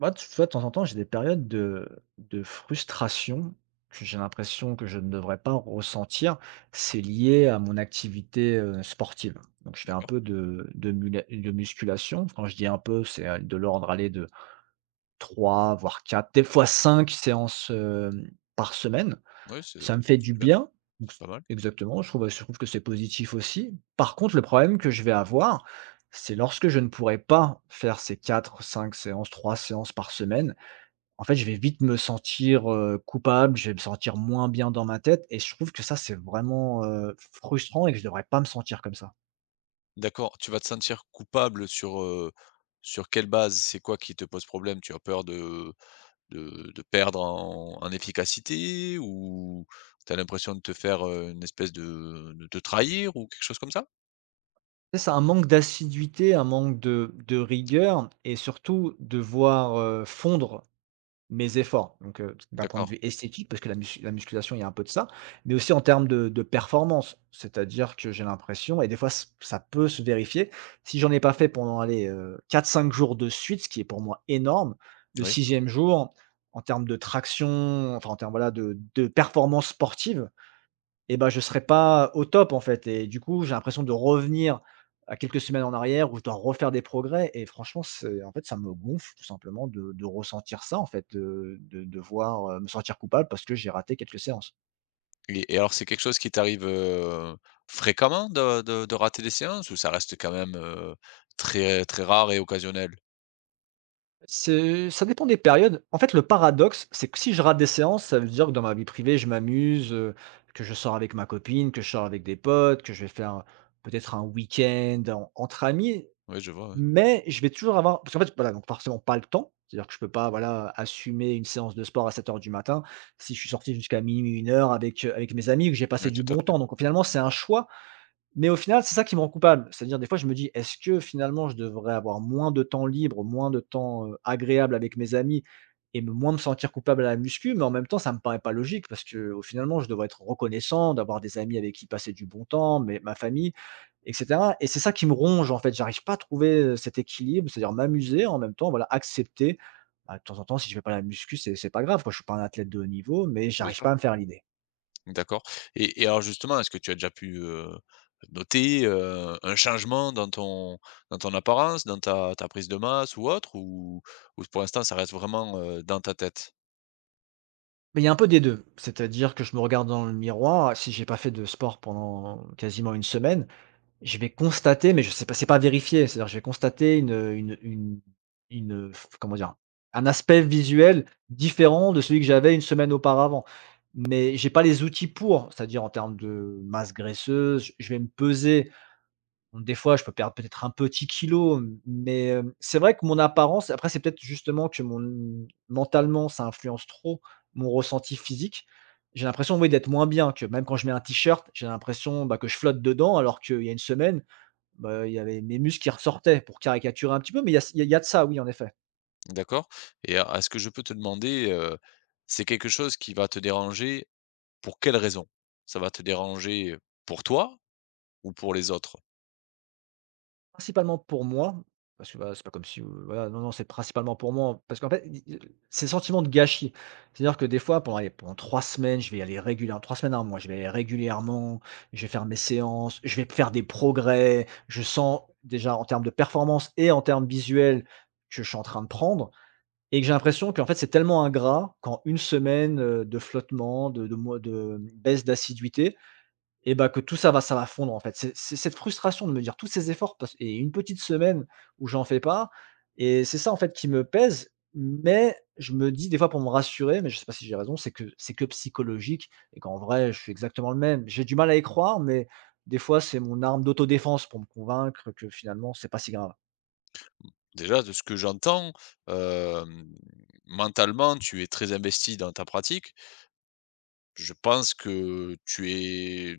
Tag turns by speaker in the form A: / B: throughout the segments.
A: Moi, tu vois, de temps en temps, j'ai des périodes de frustration que j'ai l'impression que je ne devrais pas ressentir. C'est lié à mon activité, sportive. Donc je fais un
B: D'accord.
A: peu de musculation. Quand je dis un peu, c'est, de l'ordre, aller de 3 voire 4 des fois 5 séances, par semaine.
B: Ouais, c'est
A: Ça me fait du
B: bien,
A: bien. Donc
B: c'est
A: c
B: pas mal.
A: Exactement, je trouve que c'est positif aussi. Par contre, le problème que je vais avoir, c'est lorsque je ne pourrai pas faire ces quatre cinq séances, 3 séances par semaine, en fait, je vais vite me sentir, coupable, je vais me sentir moins bien dans ma tête et je trouve que ça, c'est vraiment, frustrant et que je devrais pas me sentir comme ça.
B: D'accord, tu vas te sentir coupable sur, sur quelle base? C'est quoi qui te pose problème? Tu as peur de perdre en efficacité ou tu as l'impression de te faire, une espèce de te trahir ou quelque chose comme ça?
A: Tu sais, c'est un manque d'assiduité, un manque de rigueur et surtout de voir, fondre mes efforts, donc d'un point de
B: D'accord,
A: vue esthétique, parce que la musculation, il y a un peu de ça, mais aussi en termes de performance. C'est-à-dire que j'ai l'impression et des fois ç ça peut se vérifier, si j'en ai pas fait pendant, allez, quatre cinq jours de suite, ce qui est pour moi énorme, le
B: oui
A: sixième jour, en termes de traction, enfin en termes, voilà, de performance sportive, et ben je serais pas au top, en fait et du coup, j'ai l'impression de revenir à quelques semaines en arrière où je dois refaire des progrès et franchement, c'est en fait, ça me gonfle tout simplement de ressentir ça, en fait, de devoir, me sentir coupable parce que j'ai raté quelques séances.
B: et alors c'est quelque chose qui t'arrive, fréquemment de rater des séances ou ça reste quand même, très très rare et occasionnel?
A: C'est ça dépend des périodes. En fait, le paradoxe, c'est que si je rate des séances, ça veut dire que dans ma vie privée, je m'amuse, que je sors avec ma copine, que je sors avec des potes, que je vais faire peut-être un week-end en entre amis.
B: Oui, je vois, ouais.
A: Mais je vais toujours avoir parce qu'en fait, voilà, donc forcément pas le temps, c'est-à-dire que je peux pas, voilà, assumer une séance de sport à 7 heures du matin si je suis sorti jusqu'à minuit 1 heure avec, avec mes amis que j'ai
B: Oui,
A: passé du
B: tout à
A: bon
B: fait.
A: temps. Donc finalement, c'est un choix mais au final, c'est ça qui me rend coupable. C'est-à-dire des fois je me dis: «Est-ce que finalement je devrais avoir moins de temps libre, moins de temps, agréable avec mes amis et me moins me sentir coupable à la muscu ?» mais en même temps, ça me paraît pas logique parce que, au finalement, je devrais être reconnaissant d'avoir des amis avec qui passer du bon temps, mais ma famille et cetera et c'est ça qui me ronge, en fait. J'arrive pas à trouver, cet équilibre, c'est-à-dire m'amuser en même temps, voilà, accepter, bah, de temps en temps si je fais pas la muscu, c'est pas grave quoi, je suis pas un athlète de haut niveau, mais
B: Bien
A: j'arrive
B: sûr.
A: pas à me faire à l'idée.
B: D'accord et alors justement, est-ce que tu as déjà pu, noter, un changement dans ton apparence, dans ta prise de masse ou autre? Ou pour l'instant ça reste vraiment, dans ta tête?
A: Beh, il y a un peu des deux. C'est-à-dire que je me regarde dans le miroir, si j'ai pas fait de sport pendant quasiment une semaine, je vais constater, mais je sais pas c'est pas vérifié, c'est-à-dire je vais constater une, heu, comment dire? Un aspect visuel différent de celui que j'avais une semaine auparavant. Mais j'ai pas les outils pour, c'est-à-dire en termes de masse graisseuse, je vais me peser donc des fois, je peux perdre peut-être un petit kilo, mais, c'est vrai que mon apparence après c'est peut-être justement que mon mentalement, ça influence trop mon ressenti physique. J'ai l'impression, oui, d'être moins bien, que même quand je mets un t-shirt, j'ai l'impression, bah, que je flotte dedans alors qu'il y a une semaine, bah, il y avait mes muscles qui ressortaient pour caricaturer un petit peu, mais il y a de ça, oui, en effet.
B: D'accord et a est-ce que je peux te demander, c'est quelque chose qui va te déranger pour quelle raison? Ça va te déranger pour toi ou pour les autres?
A: Principalement pour moi, parce que, bah, c'est pas comme si, voilà, non, non, c'est principalement pour moi, parce qu'en fait, i i c'est le sentiment de gâchis. C'est-à-dire que des fois, pendant allez, pendant 3 semaines, je vais y aller régulièrement 3 semaines à 1 mois, je vais y aller régulièrement, je vais faire mes séances, je vais faire des progrès. Je sens déjà en termes de performance et en termes visuels que je suis en train de prendre et que j'ai l'impression qu'en fait, c'est tellement ingrat qu'en une semaine, de flottement, de baisse d'assiduité, et bah, que tout ça va fondre en fait. C'est cette frustration de me dire tous ces efforts parce et une petite semaine où j'en fais pas et c'est ça en fait qui me pèse, mais je me dis des fois pour me rassurer, mais je sais pas si j'ai raison, c'est que psychologique et qu'en vrai, je suis exactement le même. J'ai du mal à y croire, mais des fois, c'est mon arme d'autodéfense pour me convaincre que finalement, c'est pas si grave.
B: Déjà de ce que j'entends, hem, mentalement tu es très investi dans ta pratique. Je pense que tu es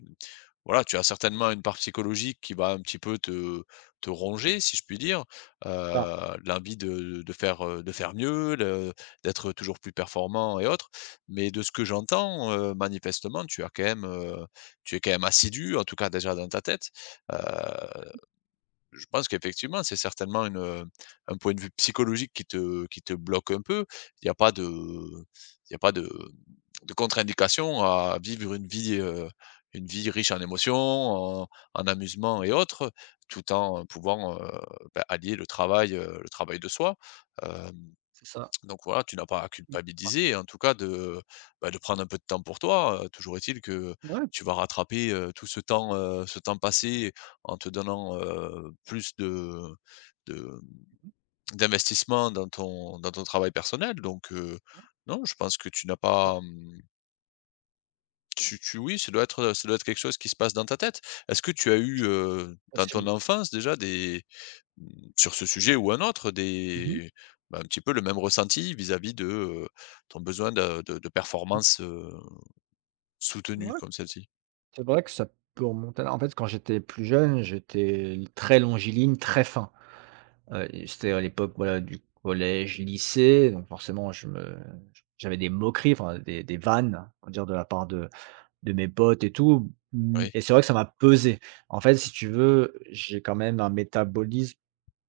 B: voilà, tu as certainement une part psychologique qui va un petit peu te ronger, si je puis dire,
A: Ah,
B: l'envie de faire, de faire mieux, le d'être toujours plus performant et autres. Mais de ce que j'entends, manifestement, tu as quand même, tu es quand même assidu, en tout cas déjà dans ta tête, heu je pense qu'effectivement, c'est certainement une, un point de vue psychologique qui te bloque un peu. Il n'y a pas de il y a pas de de contre-indication à vivre une vie riche en émotions, en amusement et autres, tout en pouvant, bah, allier le travail de soi, hem
A: c'est ça.
B: donc voilà, tu n'as pas à
A: Mais
B: culpabiliser, en tout cas de, bah, de prendre un peu de temps pour toi. Toujours est-il que
A: ouais, ouais, ouais,
B: tu vas rattraper tout ce temps passé en te donnant plus de, de- d'investissement dans ton travail personnel. Donc non, je pense que tu n'as
A: ouais,
B: pas, oui, ça doit être quelque chose qui se passe dans ta tête. Est-ce que tu as
A: c'est
B: eu dans ton
A: possible.
B: enfance déjà des Mmh, sur ce sujet ou un autre,
A: Mmh.
B: des bah, un petit peu le même ressenti vis-à-vis de, ton besoin de performance, soutenue comme celle-ci?
A: C'est vrai que ça peut remonter à en fait, quand j'étais plus jeune, j'étais très longiligne, très fin. Et c'était à l'époque, voilà, du collège, lycée, donc forcément je me j'avais des moqueries, enfin des vannes, on va dire de la part de mes potes et tout, mmh
B: Oui,
A: et c'est vrai que ça m'a pesé. En fait, si tu veux, j'ai quand même un métabolisme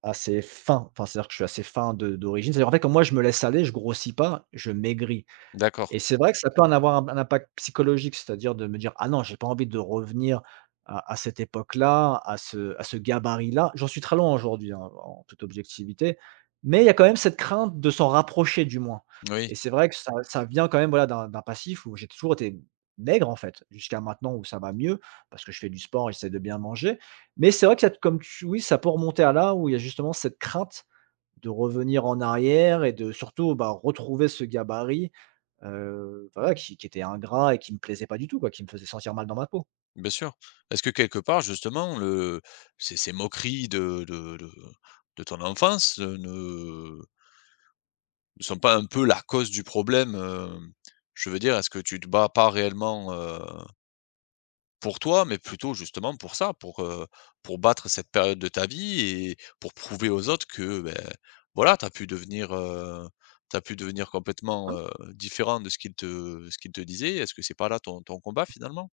A: assez fin, enfin, c'est-à-dire que je suis assez fin de d'origine. C'est-à-dire, en fait, quand moi je me laisse aller, je grossis pas, je maigris.
B: d'accord,
A: Et c'est vrai que ça peut en avoir un impact psychologique, c'est-à-dire de me dire: «Ah non, j'ai pas envie de revenir à cette époque-là, à ce gabarit-là». J'en suis très loin aujourd'hui, hein, en toute objectivité, mais il y a quand même cette crainte de s'en rapprocher du moins
B: oui,
A: et c'est vrai que ça vient quand même, voilà, d'un passif où j'ai toujours été maigre, en fait, jusqu'à maintenant où ça va mieux parce que je fais du sport, j'essaie de bien manger, mais c'est vrai que cette comme tu oui, ça peut remonter à là où il y a justement cette crainte de revenir en arrière et de surtout, bah, retrouver ce gabarit voilà, qui était ingrat et qui me plaisait pas du tout, quoi, qui me faisait sentir mal dans ma peau.
B: bien sûr. Est-ce que quelque part justement le ces ces moqueries de ton enfance, ne sont pas un peu la cause du problème, hem? Je veux dire, est-ce que tu te bats pas réellement, pour toi, mais plutôt justement pour ça, pour battre cette période de ta vie et pour prouver aux autres que, beh, voilà, tu as pu devenir, tu pu devenir complètement, différent de ce qu'ils te disaient. Est-ce que c'est pas là ton ton combat finalement?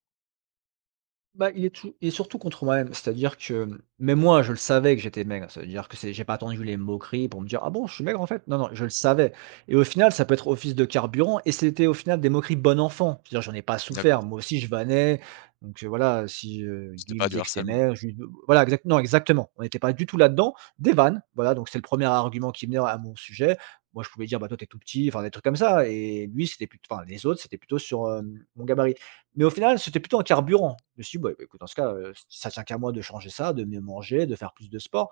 A: Bah, il est tout, il est surtout contre moi-même. C'est-à-dire que, mmh, même moi, je le savais que j'étais maigre. C'est à dire que c'est j'ai pas attendu les moqueries pour me dire: «Ah bon, je suis maigre en fait ?» Non, non, je le savais et au final, ça peut être office de carburant et c'était au final des moqueries bon enfant. C'est-à-dire j'en ai pas souffert.
B: D'accord,
A: Moi aussi, je vannais donc voilà, si,
B: c'était
A: lui, il me
B: pas du
A: disait que j'étais
B: harcèlement.
A: maigre, je lui voilà, exact non, exactement. On n'était pas du tout là-dedans. Des vannes, voilà, donc c'est le premier argument qui venait à mon sujet. Moi, je pouvais dire: «Bah, toi, t'es tout petit», enfin, des trucs comme ça et lui, c'était plutôt, enfin, les autres, c'était plutôt sur, mon gabarit. Mais au final, c'était plutôt un carburant. Je me suis dit: «Bah, écoute, dans ce cas, ça tient qu'à moi de changer ça, de mieux manger, de faire plus de sport».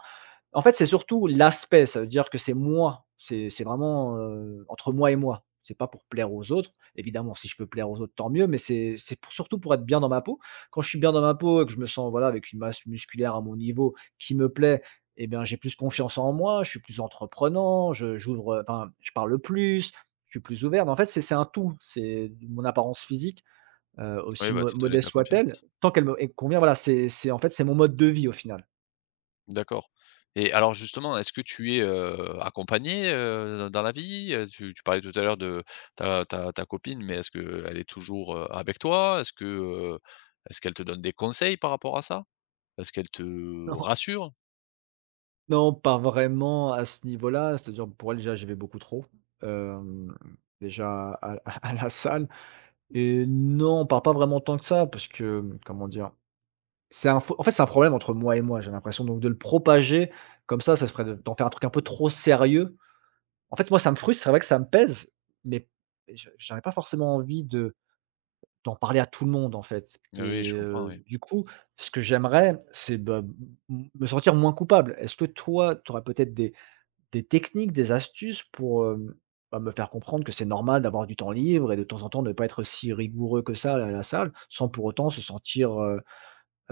A: En fait, c'est surtout l'aspect, ça veut dire que c'est moi, c'est vraiment, entre moi et moi. C'est pas pour plaire aux autres. Évidemment, si je peux plaire aux autres, tant mieux, mais c'est pour surtout pour être bien dans ma peau. Quand je suis bien dans ma peau et que je me sens, voilà, avec une masse musculaire à mon niveau qui me plaît eh bien, j'ai plus confiance en moi, je suis plus entreprenant, je j'ouvre, enfin, je parle plus, je suis plus ouvert. En fait, c'est un tout, c'est mon apparence physique
B: Oui,
A: aussi
B: va
A: mo
B: te donner
A: modeste
B: ta
A: soit-elle,
B: confiance.
A: tant qu'elle me elle me convient, voilà, c'est en fait, c'est mon mode de vie au final.
B: D'accord et alors justement, est-ce que tu es, accompagnée, dans la vie? Tu parlais tout à l'heure de ta copine, mais est-ce qu'elle est toujours, avec toi? Est-ce que, est-ce qu'elle te donne des conseils par rapport à ça? Est-ce qu'elle te
A: Non,
B: rassure?
A: non, pas vraiment à ce niveau-là, c'est-à-dire pour elle déjà, j'y vais beaucoup trop, hem, déjà à à la salle et non, on parle pas vraiment tant que ça parce que, comment dire? C'est un faux en fait, c'est un problème entre moi et moi, j'ai l'impression donc de le propager comme ça se ferait de d'en faire un truc un peu trop sérieux. En fait, moi, ça me frustre, c'est vrai que ça me pèse, mais je j'aurais pas forcément envie de d'en parler à tout le monde, en fait
B: Ah oui,
A: et
B: je comprends, oui.
A: du coup, ce que j'aimerais, c'est, bah, m me sentir moins coupable. Est-ce que toi, tu aurais peut-être des techniques, des astuces pour, bah, me faire comprendre que c'est normal d'avoir du temps libre et de temps en temps, ne pas être si rigoureux que ça à la salle, sans pour autant se sentir, heu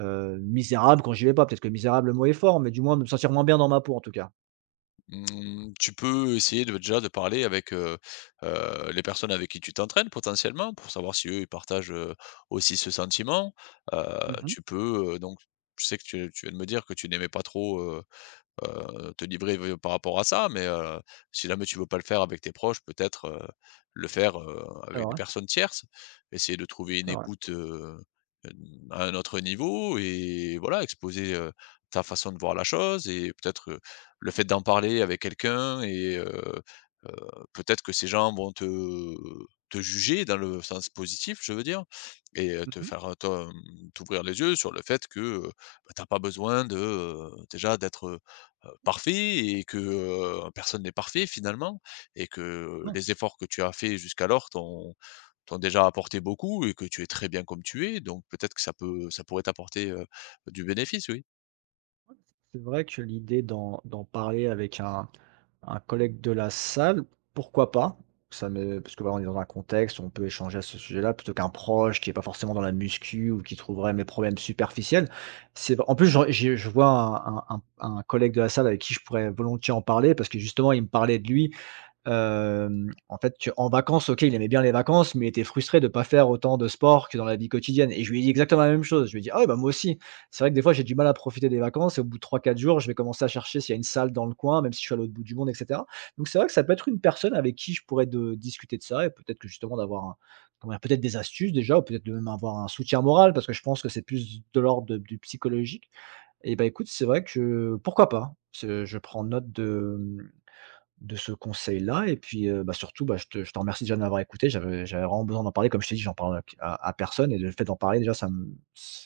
A: heu, misérable quand j'y vais pas? Peut-être que misérable, le mot est fort, mais du moins, me sentir moins bien dans ma peau, en tout cas.
B: Mmh, tu peux essayer de déjà de parler avec, les personnes avec qui tu t'entraînes potentiellement pour savoir si eux ils partagent, aussi ce sentiment. Heu,
A: Mmh.
B: tu peux, donc je sais que tu viens de me dire que tu n'aimais pas trop, te livrer v par rapport à ça, mais si jamais tu veux pas le faire avec tes proches, peut-être, le faire,
A: C'est
B: avec des
A: vrai,
B: personnes tierces. Essayer de trouver une
A: c'est vrai.
B: écoute, hem, à un autre niveau et voilà, exposer, ta façon de voir la chose et peut-être, le fait d'en parler avec quelqu'un heu, peut-être que ces gens vont te juger dans le sens positif, je veux dire et te
A: Mmh.
B: faire, t'ouvrir les yeux sur le fait que, bah, tu as pas besoin de, déjà d'être, parfait et que, personne n'est parfait finalement et que
A: Non,
B: les efforts que tu as faits jusqu'alors t'ont déjà apporté beaucoup et que tu es très bien comme tu es, donc peut-être que ça peut ça pourrait t'apporter, du bénéfice, oui.
A: c'est vrai que l'idée d'en parler avec un collègue de la salle, pourquoi pas? Ça me Parce que voilà, on est dans un contexte où on peut échanger à ce sujet-là, plutôt qu'un proche qui est pas forcément dans la muscu ou qui trouverait mes problèmes superficiels. C'est en plus, j'aurais j'ai je vois un collègue de la salle avec qui je pourrais volontiers en parler parce que justement, il me parlait de lui. En fait, tu en vacances, OK, il aimait bien les vacances, mais il était frustré de ne pas faire autant de sport que dans la vie quotidienne et je lui ai dit exactement la même chose. Je lui ai dit: «Ah ouais, bah, moi aussi, c'est vrai que des fois j'ai du mal à profiter des vacances et au bout de 3-4 jours, je vais commencer à chercher s'il y a une salle dans le coin, même si je suis à l'autre bout du monde et cetera». Donc c'est vrai que ça peut être une personne avec qui je pourrais de discuter de ça et peut-être que justement d'avoir un comment dire? Peut-être des astuces déjà ou peut-être de même avoir un soutien moral parce que je pense que c'est plus de l'ordre de du psychologique et bah, écoute, c'est vrai que pourquoi pas? Ce Je prends note de ce conseil-là et puis, bah, surtout, bah, je te remercie déjà de m'avoir écouté. J'avais vraiment besoin d'en parler. Comme je t'ai dit, j'en parle à personne et le fait d'en parler déjà, ça me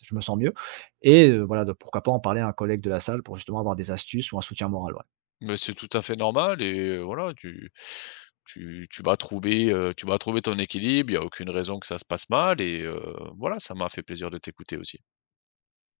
A: je me sens mieux et voilà, de pourquoi pas en parler à un collègue de la salle pour justement avoir des astuces ou un soutien moral, ouais.
B: Mais c'est tout à fait normal et voilà, tu tu vas trouver, tu vas trouver ton équilibre, il y a aucune raison que ça se passe mal et voilà, ça m'a fait plaisir de t'écouter aussi.